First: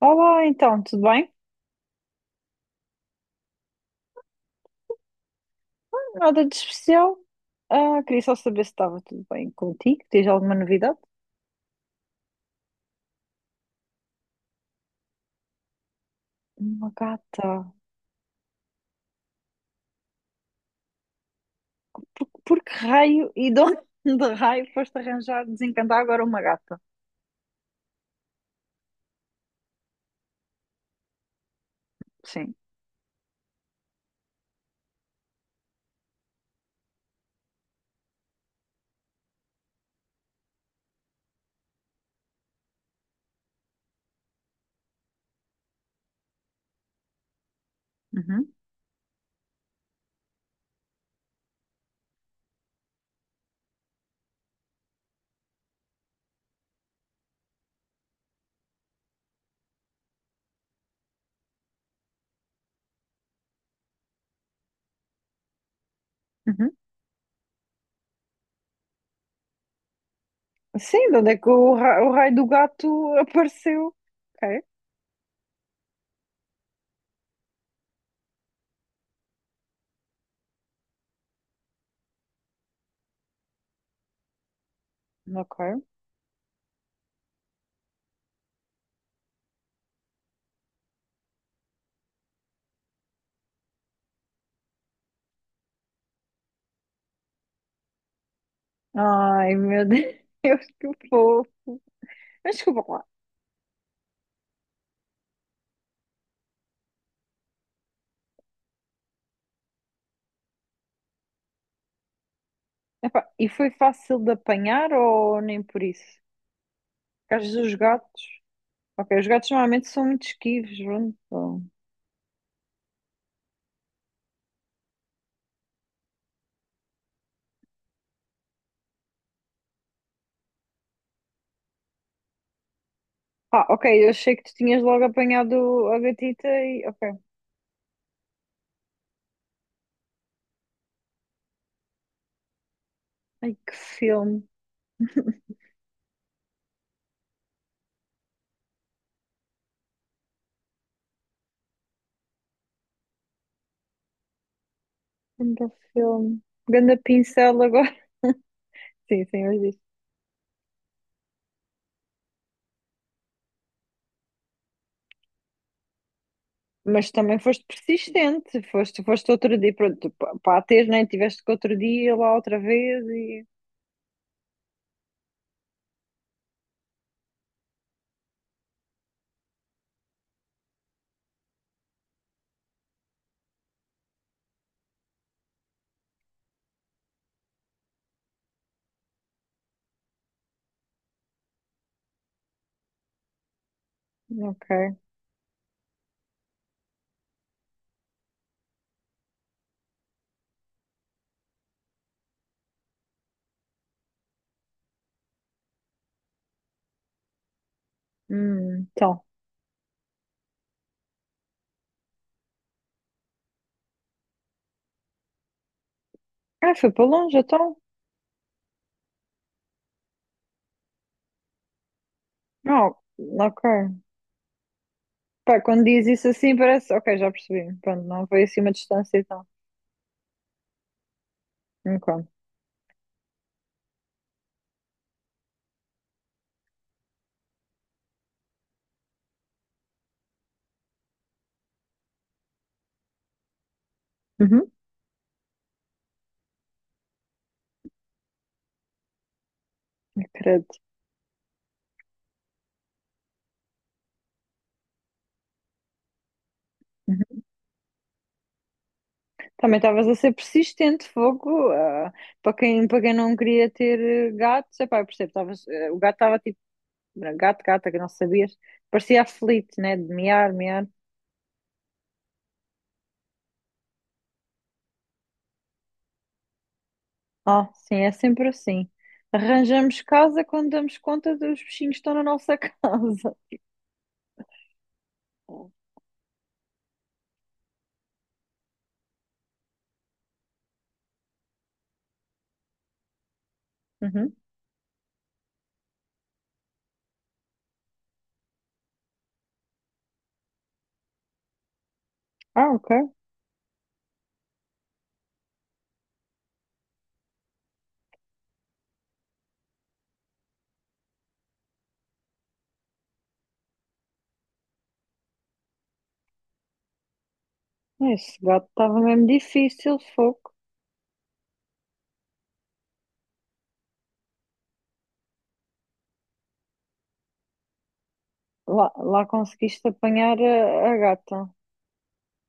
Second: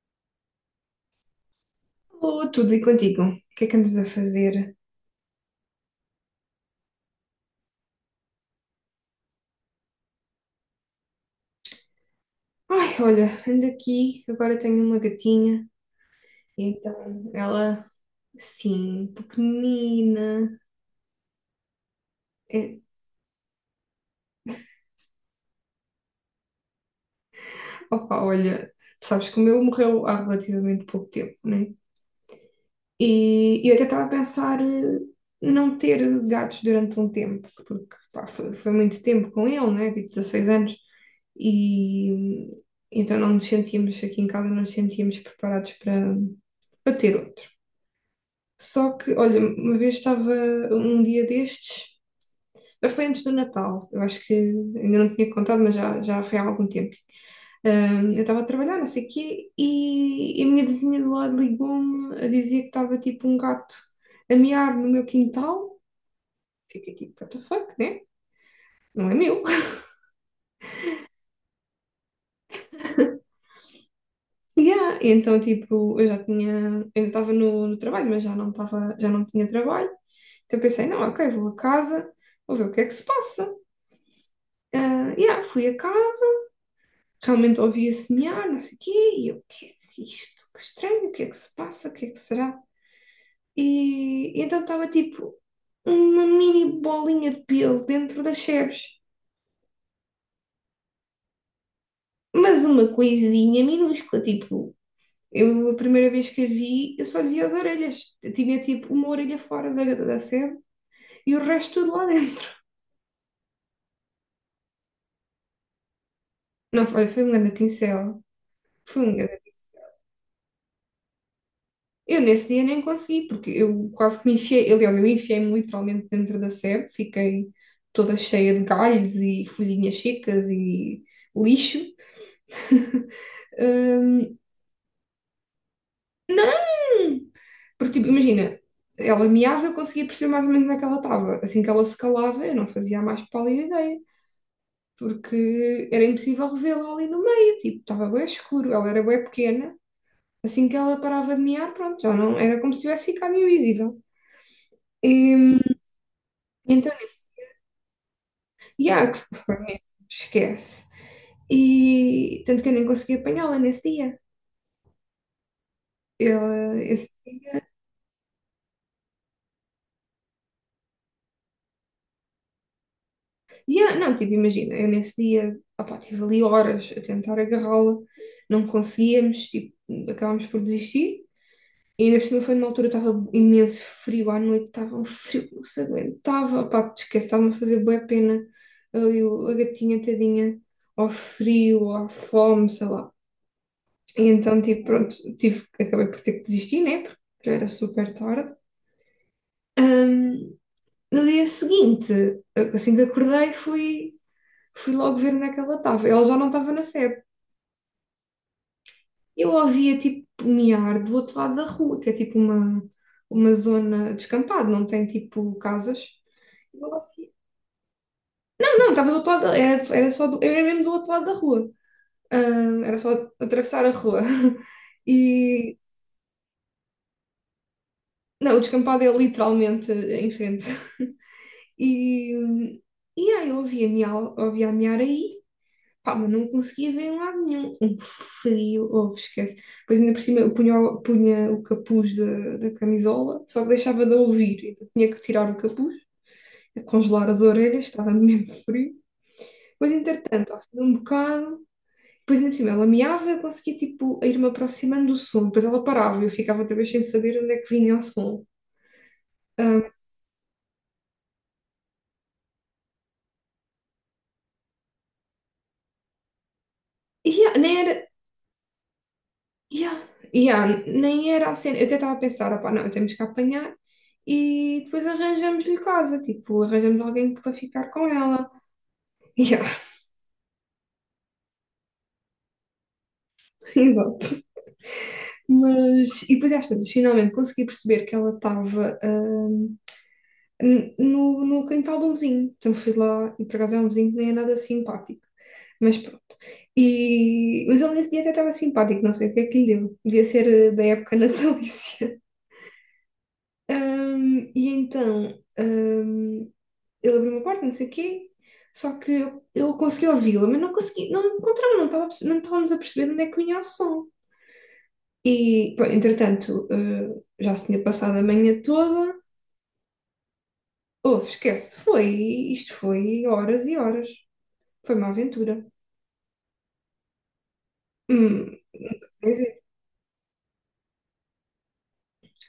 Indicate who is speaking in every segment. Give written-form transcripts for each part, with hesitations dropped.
Speaker 1: Olá, então, tudo bem?
Speaker 2: Alô, tudo e contigo? O que é que andas a fazer?
Speaker 1: Nada de especial. Ah, queria só saber se estava tudo bem contigo. Tens alguma novidade?
Speaker 2: Ai, olha, ando aqui, agora tenho uma gatinha,
Speaker 1: Uma
Speaker 2: então
Speaker 1: gata.
Speaker 2: ela, sim, pequenina.
Speaker 1: Por que
Speaker 2: É,
Speaker 1: raio e de onde de raio foste arranjar, desencantar agora uma gata?
Speaker 2: opa, olha, sabes que o meu morreu há relativamente pouco tempo, né?
Speaker 1: Sim.
Speaker 2: E eu até estava a pensar não ter gatos durante um tempo, porque pá, foi muito tempo com ele, né? Tipo 16 anos, e então não nos sentíamos aqui em casa, não nos sentíamos preparados para ter outro.
Speaker 1: Uhum,
Speaker 2: Só que, olha, uma vez estava um dia destes, já foi antes do Natal, eu acho que ainda não tinha contado, mas já foi há algum tempo. Eu estava a trabalhar, não sei o quê, e a minha vizinha do lado ligou-me a dizer que estava tipo um gato a miar no meu quintal.
Speaker 1: uhum.
Speaker 2: Fiquei tipo, what the fuck, né? Não é meu.
Speaker 1: Sim, de onde é que o raio do gato apareceu? Ok,
Speaker 2: Yeah. E então, tipo, eu já tinha, ainda estava no trabalho, mas já não estava, já não tinha trabalho. Então eu pensei, não, ok, vou a casa, vou ver o que é que se passa. Ah, yeah,
Speaker 1: ok.
Speaker 2: fui a casa realmente ouvia semear, não sei o quê, e eu, o que é é isto? Que estranho, o que é que se passa, o que é que será? E então estava tipo uma mini bolinha de pelo dentro das sebes,
Speaker 1: Ai, meu Deus, que fofo. Mas
Speaker 2: mas
Speaker 1: desculpa
Speaker 2: uma
Speaker 1: lá.
Speaker 2: coisinha minúscula, tipo, eu a primeira vez que a vi, eu só vi as orelhas, eu tinha tipo uma orelha fora da sebe e o resto tudo lá dentro.
Speaker 1: Epá, e foi fácil de apanhar ou nem por isso?
Speaker 2: Não, foi um
Speaker 1: Porque às
Speaker 2: grande
Speaker 1: vezes os
Speaker 2: pincel,
Speaker 1: gatos.
Speaker 2: foi um
Speaker 1: Ok, os
Speaker 2: grande.
Speaker 1: gatos normalmente são muito esquivos, pronto. Então.
Speaker 2: Eu nesse dia nem consegui, porque eu quase que me enfiei, aliás, eu enfiei-me literalmente dentro da sebe, fiquei toda cheia de galhos e folhinhas secas e lixo.
Speaker 1: Ah, ok, eu
Speaker 2: Hum,
Speaker 1: achei que tu tinhas logo apanhado a gatita
Speaker 2: não!
Speaker 1: e. Ok.
Speaker 2: Porque, tipo, imagina, ela meava, eu conseguia perceber mais ou menos onde é que ela estava. Assim que ela se calava, eu não fazia a mais
Speaker 1: Ai,
Speaker 2: pálida
Speaker 1: que
Speaker 2: ideia,
Speaker 1: filme.
Speaker 2: porque era impossível revê-la ali no meio, tipo, estava bem escuro, ela era bem pequena. Assim que ela parava de mear, pronto, já não, era como se tivesse ficado invisível. E,
Speaker 1: Ganda filme.
Speaker 2: então,
Speaker 1: Ganda
Speaker 2: nesse
Speaker 1: pincel agora.
Speaker 2: e yeah, que
Speaker 1: Sim, sim,
Speaker 2: foi
Speaker 1: mas disse.
Speaker 2: mesmo, esquece. E tanto que eu nem consegui apanhá-la nesse dia. Eu,
Speaker 1: Mas
Speaker 2: esse,
Speaker 1: também foste persistente. Foste outro dia. Pronto, pá, tens, né? Tiveste que outro dia lá outra vez e.
Speaker 2: yeah, não, tipo, imagina, eu nesse dia, opá, estive ali horas a tentar agarrá-la, não conseguíamos, tipo, acabámos por desistir. E ainda por cima foi numa altura, estava imenso frio à noite, estava um frio que não se aguentava, opá, te esquece, estava-me a fazer boa pena ali a gatinha tadinha, ao frio, à fome, sei lá. E então, tipo,
Speaker 1: Ok.
Speaker 2: pronto, tive, acabei por ter que desistir, né? Porque já era super tarde. Ahm, no dia seguinte, assim que acordei, fui, fui logo ver onde é que ela estava. Ela já não estava na sede.
Speaker 1: Então.
Speaker 2: Eu ouvia, tipo, miar do outro lado da rua, que é tipo uma zona descampada, não tem, tipo, casas.
Speaker 1: Ah, foi para longe, então.
Speaker 2: Não, não, estava do outro lado, era, era só do, era mesmo do outro lado da rua.
Speaker 1: Não,
Speaker 2: Era só
Speaker 1: ok.
Speaker 2: atravessar a rua.
Speaker 1: Pá,
Speaker 2: E,
Speaker 1: quando diz isso assim parece. Ok, já percebi. Pronto, não foi
Speaker 2: não, o
Speaker 1: assim uma
Speaker 2: descampado é
Speaker 1: distância, então.
Speaker 2: literalmente em frente.
Speaker 1: Ok.
Speaker 2: E, e aí eu ouvia miar aí, pá, mas não conseguia ver em lado nenhum. Um frio, oh, esquece. Depois ainda por cima eu punha, punha o capuz da camisola, só que deixava de ouvir,
Speaker 1: Uhum.
Speaker 2: então tinha que tirar o capuz, congelar as orelhas, estava mesmo frio. Depois, entretanto, ao
Speaker 1: Credo.
Speaker 2: fim de um bocado, depois ainda por cima ela miava, eu conseguia tipo ir-me aproximando do som, depois ela parava e eu ficava outra vez sem saber onde é que vinha o som.
Speaker 1: Também
Speaker 2: Ah,
Speaker 1: estavas a ser persistente, fogo. Para quem não queria ter gatos, epá, eu percebo, o gato estava tipo,
Speaker 2: e yeah,
Speaker 1: gato,
Speaker 2: nem
Speaker 1: gata, que
Speaker 2: era,
Speaker 1: não sabias, parecia aflito, né?
Speaker 2: yeah,
Speaker 1: De miar,
Speaker 2: yeah,
Speaker 1: miar.
Speaker 2: nem era a cena. Eu até estava a pensar, opá, não, temos que apanhar e depois arranjamos-lhe casa, tipo, arranjamos alguém que vai
Speaker 1: Ah,
Speaker 2: ficar
Speaker 1: sim,
Speaker 2: com
Speaker 1: é sempre
Speaker 2: ela.
Speaker 1: assim.
Speaker 2: Yeah,
Speaker 1: Arranjamos casa quando damos conta dos bichinhos que estão na nossa casa.
Speaker 2: exato. Mas, e depois às tantas, finalmente consegui perceber que ela estava no, no quintal de um vizinho. Então fui lá e por acaso é um vizinho que nem é
Speaker 1: Uhum.
Speaker 2: nada simpático. Mas pronto. E, mas ele nesse dia até estava simpático, não sei o que é que lhe deu. Devia ser da época natalícia.
Speaker 1: Ah, ok.
Speaker 2: E então, ahm, ele abriu uma porta, não sei o quê, só que eu consegui ouvi-la, mas não consegui, não encontrava, não estava, não estávamos a perceber de onde é que vinha o som. E, pá, entretanto, já se tinha passado a
Speaker 1: Esse
Speaker 2: manhã
Speaker 1: gato estava
Speaker 2: toda.
Speaker 1: mesmo difícil, fogo.
Speaker 2: Houve, esquece, foi, isto foi horas e horas. Foi uma aventura. Hum,
Speaker 1: Lá
Speaker 2: meu Deus.
Speaker 1: conseguiste apanhar a gata.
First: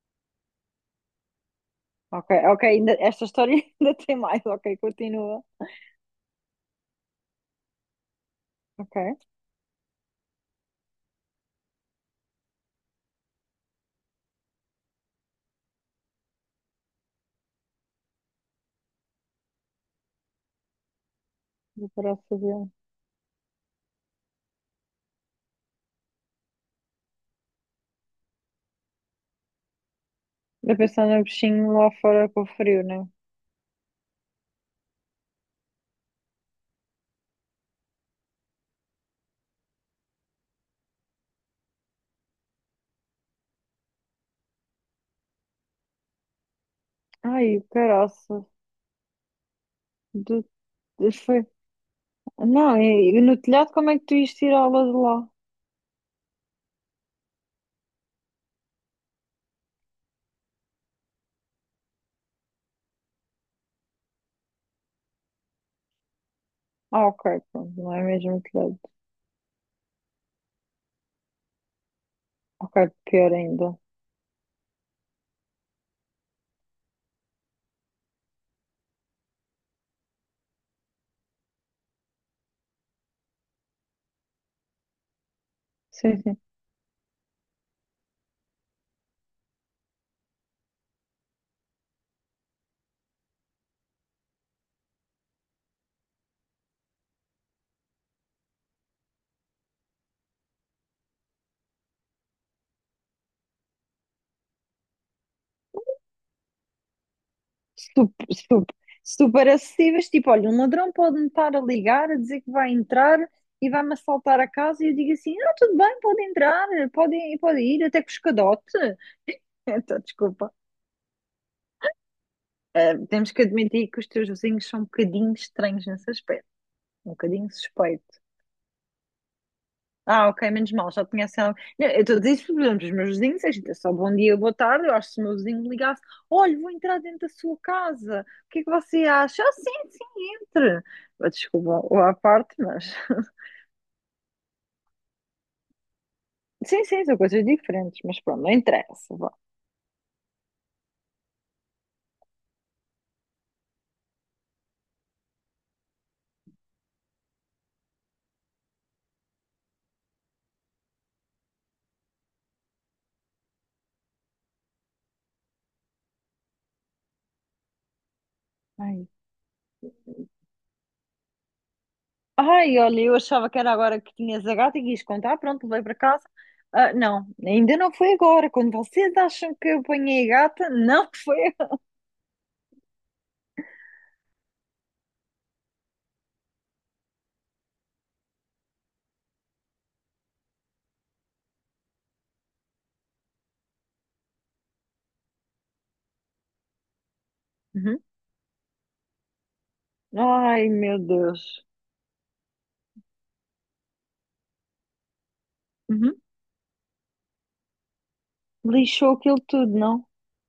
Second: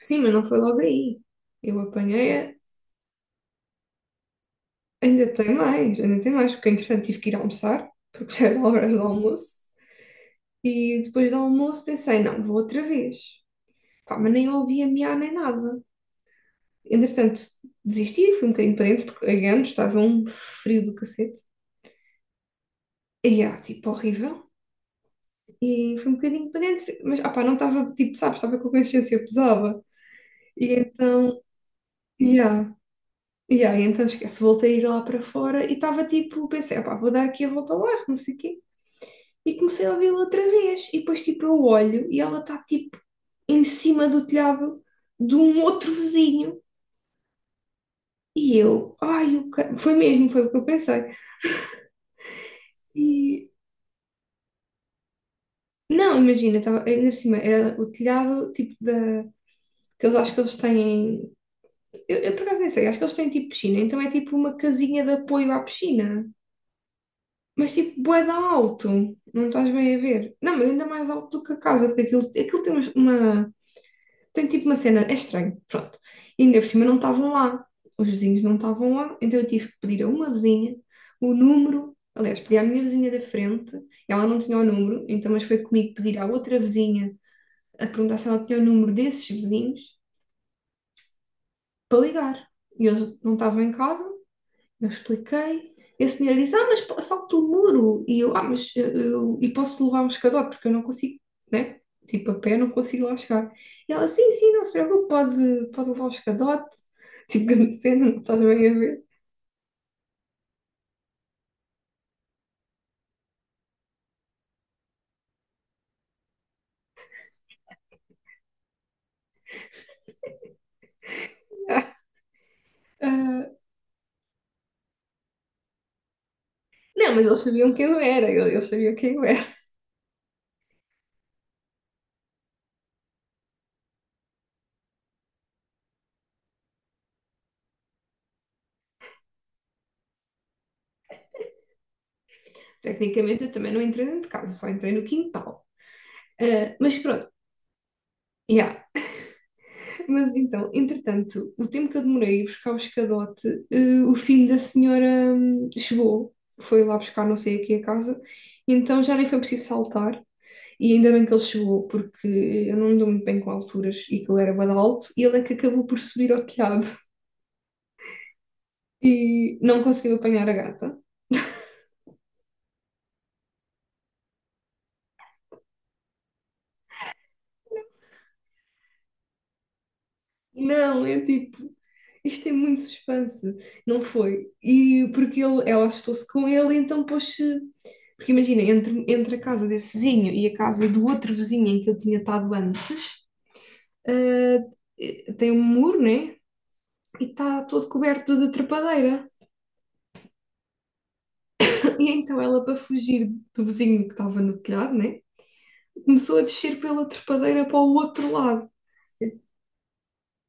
Speaker 2: Sim, mas não foi logo aí. Eu apanhei,
Speaker 1: Ok, ok, esta história ainda tem mais, ok, continua.
Speaker 2: ainda tem mais, porque entretanto tive que ir almoçar, porque já era horas
Speaker 1: Ok.
Speaker 2: do almoço. E depois do almoço pensei, não, vou outra vez. Pá, mas nem ouvi a miar nem nada. Entretanto, desisti, fui um bocadinho para dentro, porque again, estava um frio do cacete.
Speaker 1: Vou parar de fazer.
Speaker 2: E ah, tipo, horrível. E fui um bocadinho para dentro, mas ah, pá, não estava, tipo, sabes, estava com a consciência pesada. E
Speaker 1: Eu pensar no
Speaker 2: então,
Speaker 1: bichinho lá fora com o
Speaker 2: yeah,
Speaker 1: frio, né?
Speaker 2: yeah, e então esquece, voltei a ir lá para fora e estava tipo, pensei, ah, pá, vou dar aqui a volta ao bairro, não sei o quê. E comecei a ouvi-la outra vez. E depois, tipo, eu olho e ela está, tipo, em cima do telhado de um outro vizinho.
Speaker 1: Ai, o caraça.
Speaker 2: E eu, ai, foi mesmo, foi
Speaker 1: Do...
Speaker 2: o que eu pensei.
Speaker 1: Foi... Não, e no
Speaker 2: E
Speaker 1: telhado como é que tu ias tirá-la de lá?
Speaker 2: não, imagina, tava, ainda por cima, era o telhado tipo da. Que eles acho que eles têm. Eu por acaso nem sei, acho que eles têm tipo piscina, então é tipo uma casinha de apoio à piscina.
Speaker 1: Ah, ok,
Speaker 2: Mas
Speaker 1: pronto,
Speaker 2: tipo,
Speaker 1: não é
Speaker 2: bué de
Speaker 1: mesmo o telhado.
Speaker 2: alto, não estás bem a ver. Não, mas ainda mais alto do que a casa, porque aquilo, aquilo tem
Speaker 1: Ok, pior
Speaker 2: uma,
Speaker 1: ainda.
Speaker 2: tem tipo uma cena, é estranho, pronto. E ainda por cima não estavam lá, os vizinhos não estavam lá, então eu tive que pedir a uma vizinha o número, aliás, pedi à minha vizinha da frente, ela não tinha o número, então mas foi comigo pedir
Speaker 1: Sim,
Speaker 2: à
Speaker 1: sim.
Speaker 2: outra vizinha a perguntar se ela tinha o número desses vizinhos para ligar. E eles não estavam em casa, eu expliquei. E a senhora disse: Ah, mas salto o muro. E eu: Ah, mas eu, e posso levar um escadote, porque eu não consigo, né? Tipo, a pé não consigo lá chegar. E ela: Sim, sim, não se preocupe, pode, pode levar um escadote. Tipo, grande cena, não
Speaker 1: Super,
Speaker 2: estás bem a
Speaker 1: super,
Speaker 2: ver?
Speaker 1: super acessíveis. Tipo, olha, um ladrão pode-me estar a ligar, a dizer que vai entrar e vai-me assaltar a casa e eu digo assim, ah, tudo bem, pode entrar, pode ir, até com os cadote. Então, desculpa. Temos que
Speaker 2: Ah,
Speaker 1: admitir que os teus vizinhos são um bocadinho estranhos nessas aspecto. Um
Speaker 2: não, mas eles
Speaker 1: bocadinho
Speaker 2: sabiam quem eu
Speaker 1: suspeito.
Speaker 2: era, eles sabiam quem eu era.
Speaker 1: Ah, ok, menos mal, já tinha sido. Não, eu estou a dizer isso, por exemplo, os meus vizinhos, é gente, é só bom dia, boa tarde. Eu acho que se o meu vizinho me ligasse, olha, vou entrar dentro da sua casa, o que é que você acha? Ah, sim, sim, entre. Ah, desculpa o à parte, mas.
Speaker 2: Tecnicamente, eu também não entrei dentro de casa, só entrei no quintal. Ah,
Speaker 1: Sim,
Speaker 2: mas
Speaker 1: sim, são
Speaker 2: pronto,
Speaker 1: coisas diferentes, mas pronto, não
Speaker 2: yeah.
Speaker 1: interessa. Vá.
Speaker 2: Mas então, entretanto, o tempo que eu demorei a ir buscar o escadote, o filho da senhora chegou, foi lá buscar não sei aqui a casa, e então já nem foi preciso saltar, e ainda bem que ele chegou, porque eu não me dou muito bem com alturas e que ele era bada alto, e ele é que acabou por subir ao telhado
Speaker 1: Ai,
Speaker 2: e não conseguiu apanhar a gata.
Speaker 1: Ai, olha, eu achava que era agora que tinhas a gata e quis contar, pronto, levei para casa. Ah, não, ainda não foi agora. Quando vocês acham que eu apanhei a gata,
Speaker 2: Não,
Speaker 1: não
Speaker 2: é
Speaker 1: foi
Speaker 2: tipo,
Speaker 1: agora.
Speaker 2: isto tem muito suspense. Não foi. E porque ele, ela assustou-se com ele, então pôs-se. Porque imagina, entre a casa desse vizinho e a casa do outro vizinho em que eu tinha estado antes, ah, tem um muro, né? E está todo
Speaker 1: Uhum.
Speaker 2: coberto de trepadeira.
Speaker 1: Ai, meu Deus.
Speaker 2: E então ela, para fugir do vizinho que estava no telhado, né?
Speaker 1: Uhum.
Speaker 2: Começou a descer pela trepadeira para o outro lado.
Speaker 1: Lixou aquilo tudo, não?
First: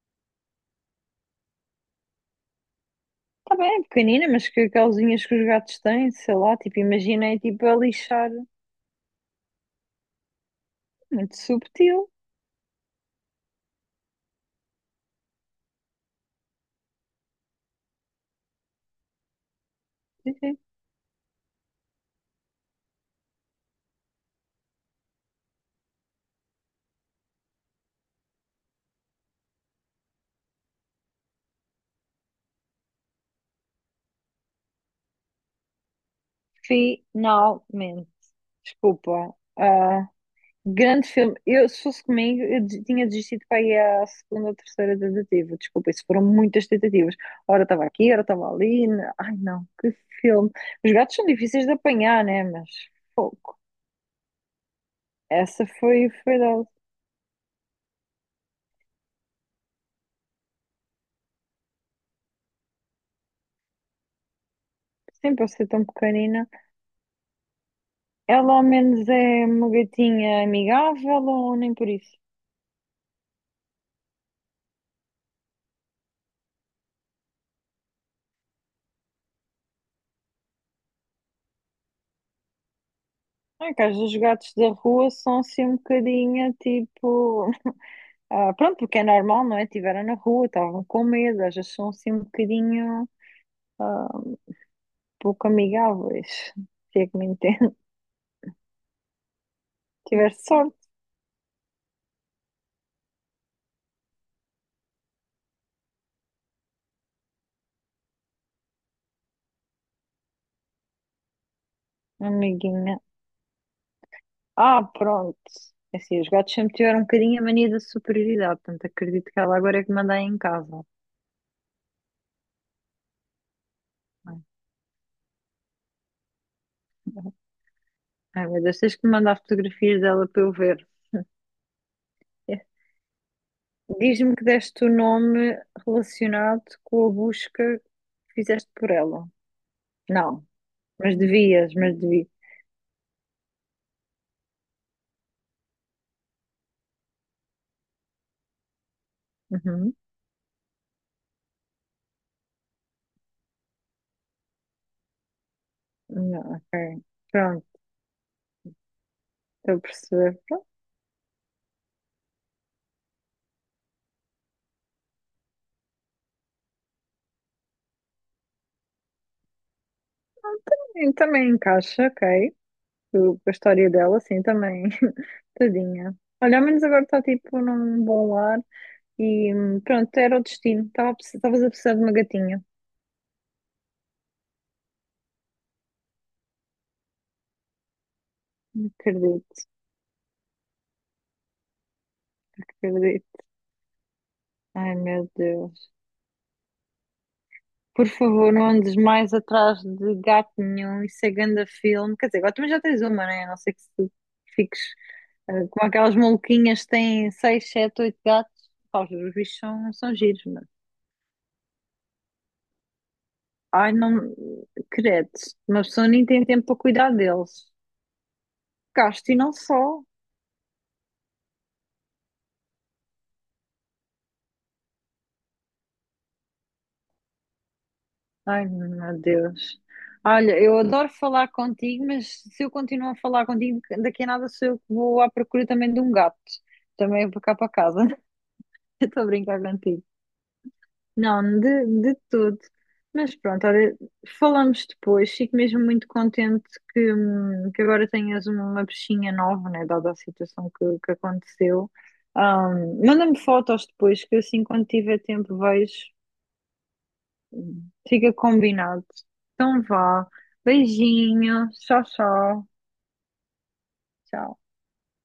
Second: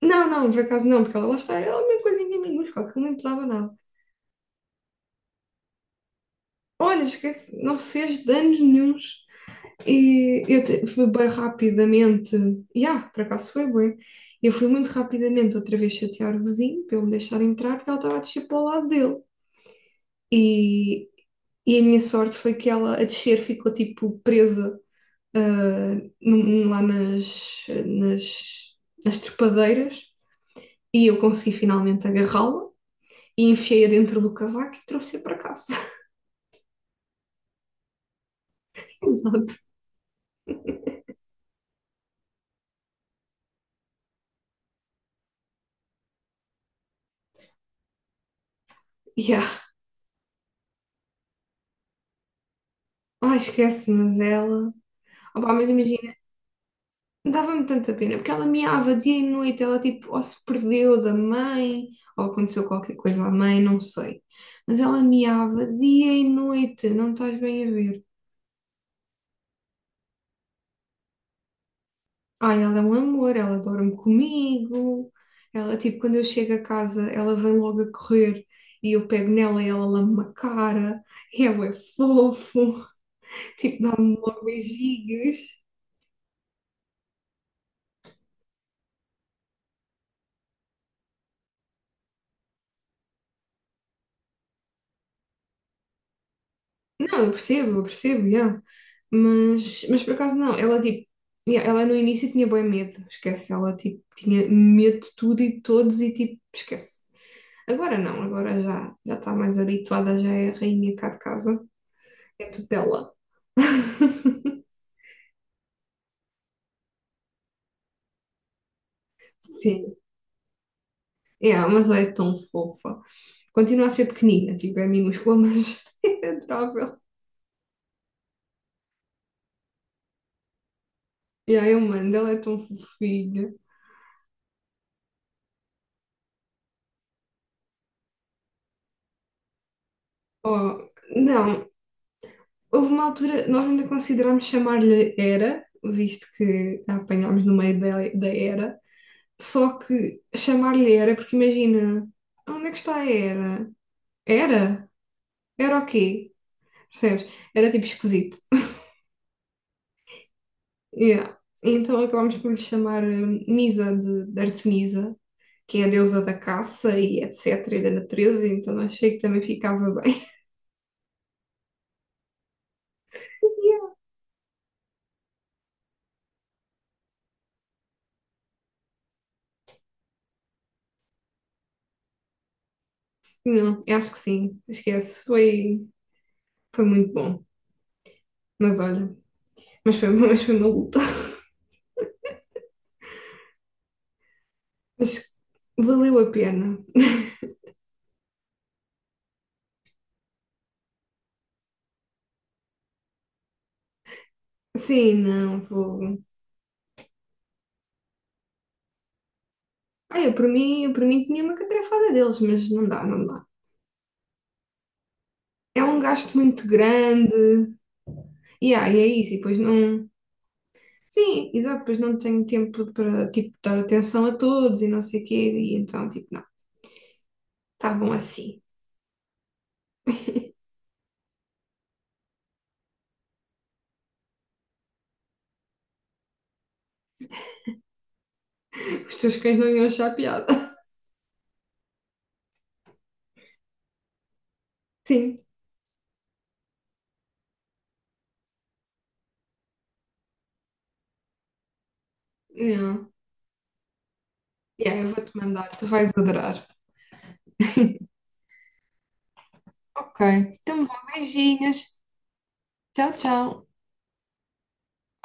Speaker 2: Não, não, por acaso não, porque ela lá está, era uma coisinha minúscula, que não pesava
Speaker 1: Tá
Speaker 2: nada.
Speaker 1: bem, é pequenina, mas que causinhas que os gatos têm, sei lá, tipo,
Speaker 2: Olha,
Speaker 1: imaginei
Speaker 2: esquece,
Speaker 1: tipo a
Speaker 2: não fez
Speaker 1: lixar.
Speaker 2: danos nenhuns. E fui bem
Speaker 1: Muito subtil.
Speaker 2: rapidamente, yeah, por acaso foi bem. Eu fui muito rapidamente outra vez chatear o vizinho para ele me deixar entrar, porque ela estava a descer para o lado dele. E, e a minha sorte foi que ela a descer ficou tipo presa ah, lá nas, nas trepadeiras e eu consegui finalmente agarrá-la e enfiei-a dentro do casaco e trouxe-a para casa.
Speaker 1: Finalmente. Desculpa.
Speaker 2: Exato.
Speaker 1: Ah, grande filme. Eu, se fosse comigo, tinha desistido para ir à segunda ou terceira tentativa. Desculpa, isso foram muitas tentativas. Ora estava aqui, ora estava ali. Ai
Speaker 2: Yeah.
Speaker 1: não, que filme. Os gatos são difíceis de apanhar, né? Mas
Speaker 2: Ai,
Speaker 1: pouco.
Speaker 2: esquece, mas ela. Opá,
Speaker 1: Essa
Speaker 2: mas
Speaker 1: foi,
Speaker 2: imagina.
Speaker 1: foi dada.
Speaker 2: Dava-me tanta pena, porque ela miava dia e noite, ela tipo, ou se perdeu da mãe, ou aconteceu qualquer coisa à mãe, não sei. Mas ela
Speaker 1: Sempre a
Speaker 2: miava
Speaker 1: ser tão
Speaker 2: dia e
Speaker 1: pequenina.
Speaker 2: noite, não estás bem a ver.
Speaker 1: Ela ao menos é uma gatinha amigável ou nem por isso?
Speaker 2: Ai, ela é um amor, ela dorme comigo, ela tipo, quando eu chego a casa, ela vem logo a correr e eu pego nela e ela lama-me a cara, e ela é fofo,
Speaker 1: Não é
Speaker 2: tipo,
Speaker 1: que às vezes
Speaker 2: dá-me
Speaker 1: os
Speaker 2: logo
Speaker 1: gatos da rua
Speaker 2: beijinhos.
Speaker 1: são assim um bocadinho tipo. Pronto, porque é normal, não é? Estiveram na rua, estavam com medo, às vezes são assim um bocadinho ah, pouco amigáveis, se é que
Speaker 2: Não,
Speaker 1: me entende.
Speaker 2: eu percebo, yeah. Mas por
Speaker 1: tiver
Speaker 2: acaso não,
Speaker 1: sorte,
Speaker 2: ela tipo, yeah, ela no início tinha bem medo, esquece, ela tipo tinha medo de tudo e de todos e tipo, esquece. Agora não, agora já está mais habituada, já é a rainha cá de casa, é tudo
Speaker 1: amiguinha.
Speaker 2: dela.
Speaker 1: Ah, pronto. É assim, os gatos sempre tiveram um bocadinho a mania da superioridade, portanto acredito que ela agora é que
Speaker 2: Sim,
Speaker 1: manda aí em casa. Não
Speaker 2: yeah, mas ela é tão fofa. Continua a ser pequenina, tipo, é minúscula, mas é adorável.
Speaker 1: é? Ai meu Deus, tens que me mandar fotografias dela para eu ver.
Speaker 2: Yeah, eu mando, ela é tão fofinha.
Speaker 1: Diz-me que deste o nome relacionado com a busca que fizeste por ela. Não,
Speaker 2: Oh,
Speaker 1: mas
Speaker 2: não.
Speaker 1: devias, mas devias.
Speaker 2: Houve uma altura, nós ainda considerámos chamar-lhe Era, visto que a apanhámos no meio da Era, só
Speaker 1: Uhum.
Speaker 2: que chamar-lhe Era, porque imagina, onde é que está a Era? Era? Era o quê?
Speaker 1: Não, ok.
Speaker 2: Percebes?
Speaker 1: Pronto,
Speaker 2: Era tipo esquisito.
Speaker 1: estou a perceber.
Speaker 2: Yeah. Então acabámos por lhe chamar Misa de Artemisa, que é a deusa da caça e etc. e da natureza, então achei que também ficava bem.
Speaker 1: E também encaixa, ok. Com a
Speaker 2: Yeah.
Speaker 1: história dela, sim, também. Tadinha. Olha, ao menos agora está tipo num bom lar e pronto, era o destino. Estavas a precisar de uma gatinha.
Speaker 2: Não, acho que sim, esquece, foi, foi muito bom. Mas olha,
Speaker 1: Acredito,
Speaker 2: mas foi, mas foi maluco.
Speaker 1: acredito. Ai, meu
Speaker 2: Mas
Speaker 1: Deus.
Speaker 2: valeu a pena.
Speaker 1: Por favor, não andes mais atrás de gato nenhum, isso é ganda filme. Quer dizer, agora também já tens uma, né? A não ser que tu fiques
Speaker 2: Sim, não,
Speaker 1: como aquelas
Speaker 2: vou.
Speaker 1: maluquinhas que têm seis, sete, oito gatos. Pá, os bichos são
Speaker 2: Ah,
Speaker 1: giros, mas.
Speaker 2: eu por mim tinha uma catrefada deles, mas não dá, não dá.
Speaker 1: Ai, não. Credo, uma
Speaker 2: É um
Speaker 1: pessoa nem
Speaker 2: gasto
Speaker 1: tem tempo
Speaker 2: muito
Speaker 1: para cuidar
Speaker 2: grande.
Speaker 1: deles.
Speaker 2: E aí e é
Speaker 1: Gasto
Speaker 2: isso, e
Speaker 1: e não
Speaker 2: depois
Speaker 1: só.
Speaker 2: não. Sim, exato, depois não tenho tempo para, tipo, dar atenção a todos e não sei o quê, e então, tipo, não, tá bom assim.
Speaker 1: Ai, meu Deus. Olha, eu adoro falar contigo, mas se eu continuo a falar contigo, daqui a nada sou eu que vou à procura também de um gato. Também para cá para casa.
Speaker 2: Os
Speaker 1: Estou a
Speaker 2: teus cães
Speaker 1: brincar
Speaker 2: não iam
Speaker 1: contigo.
Speaker 2: achar piada.
Speaker 1: Não, de todo. Mas pronto, olha, falamos depois.
Speaker 2: Sim,
Speaker 1: Fico mesmo muito contente que agora tenhas uma peixinha nova, né? Dada a situação que aconteceu.
Speaker 2: não.
Speaker 1: Manda-me fotos depois, que assim quando
Speaker 2: E aí eu
Speaker 1: tiver
Speaker 2: vou-te
Speaker 1: tempo
Speaker 2: mandar, tu vais
Speaker 1: vejo.
Speaker 2: adorar.
Speaker 1: Fica combinado. Então
Speaker 2: Ok,
Speaker 1: vá.
Speaker 2: então vá,
Speaker 1: Beijinho.
Speaker 2: beijinhos.
Speaker 1: Tchau, tchau.
Speaker 2: Tchau, tchau.
Speaker 1: Tchau.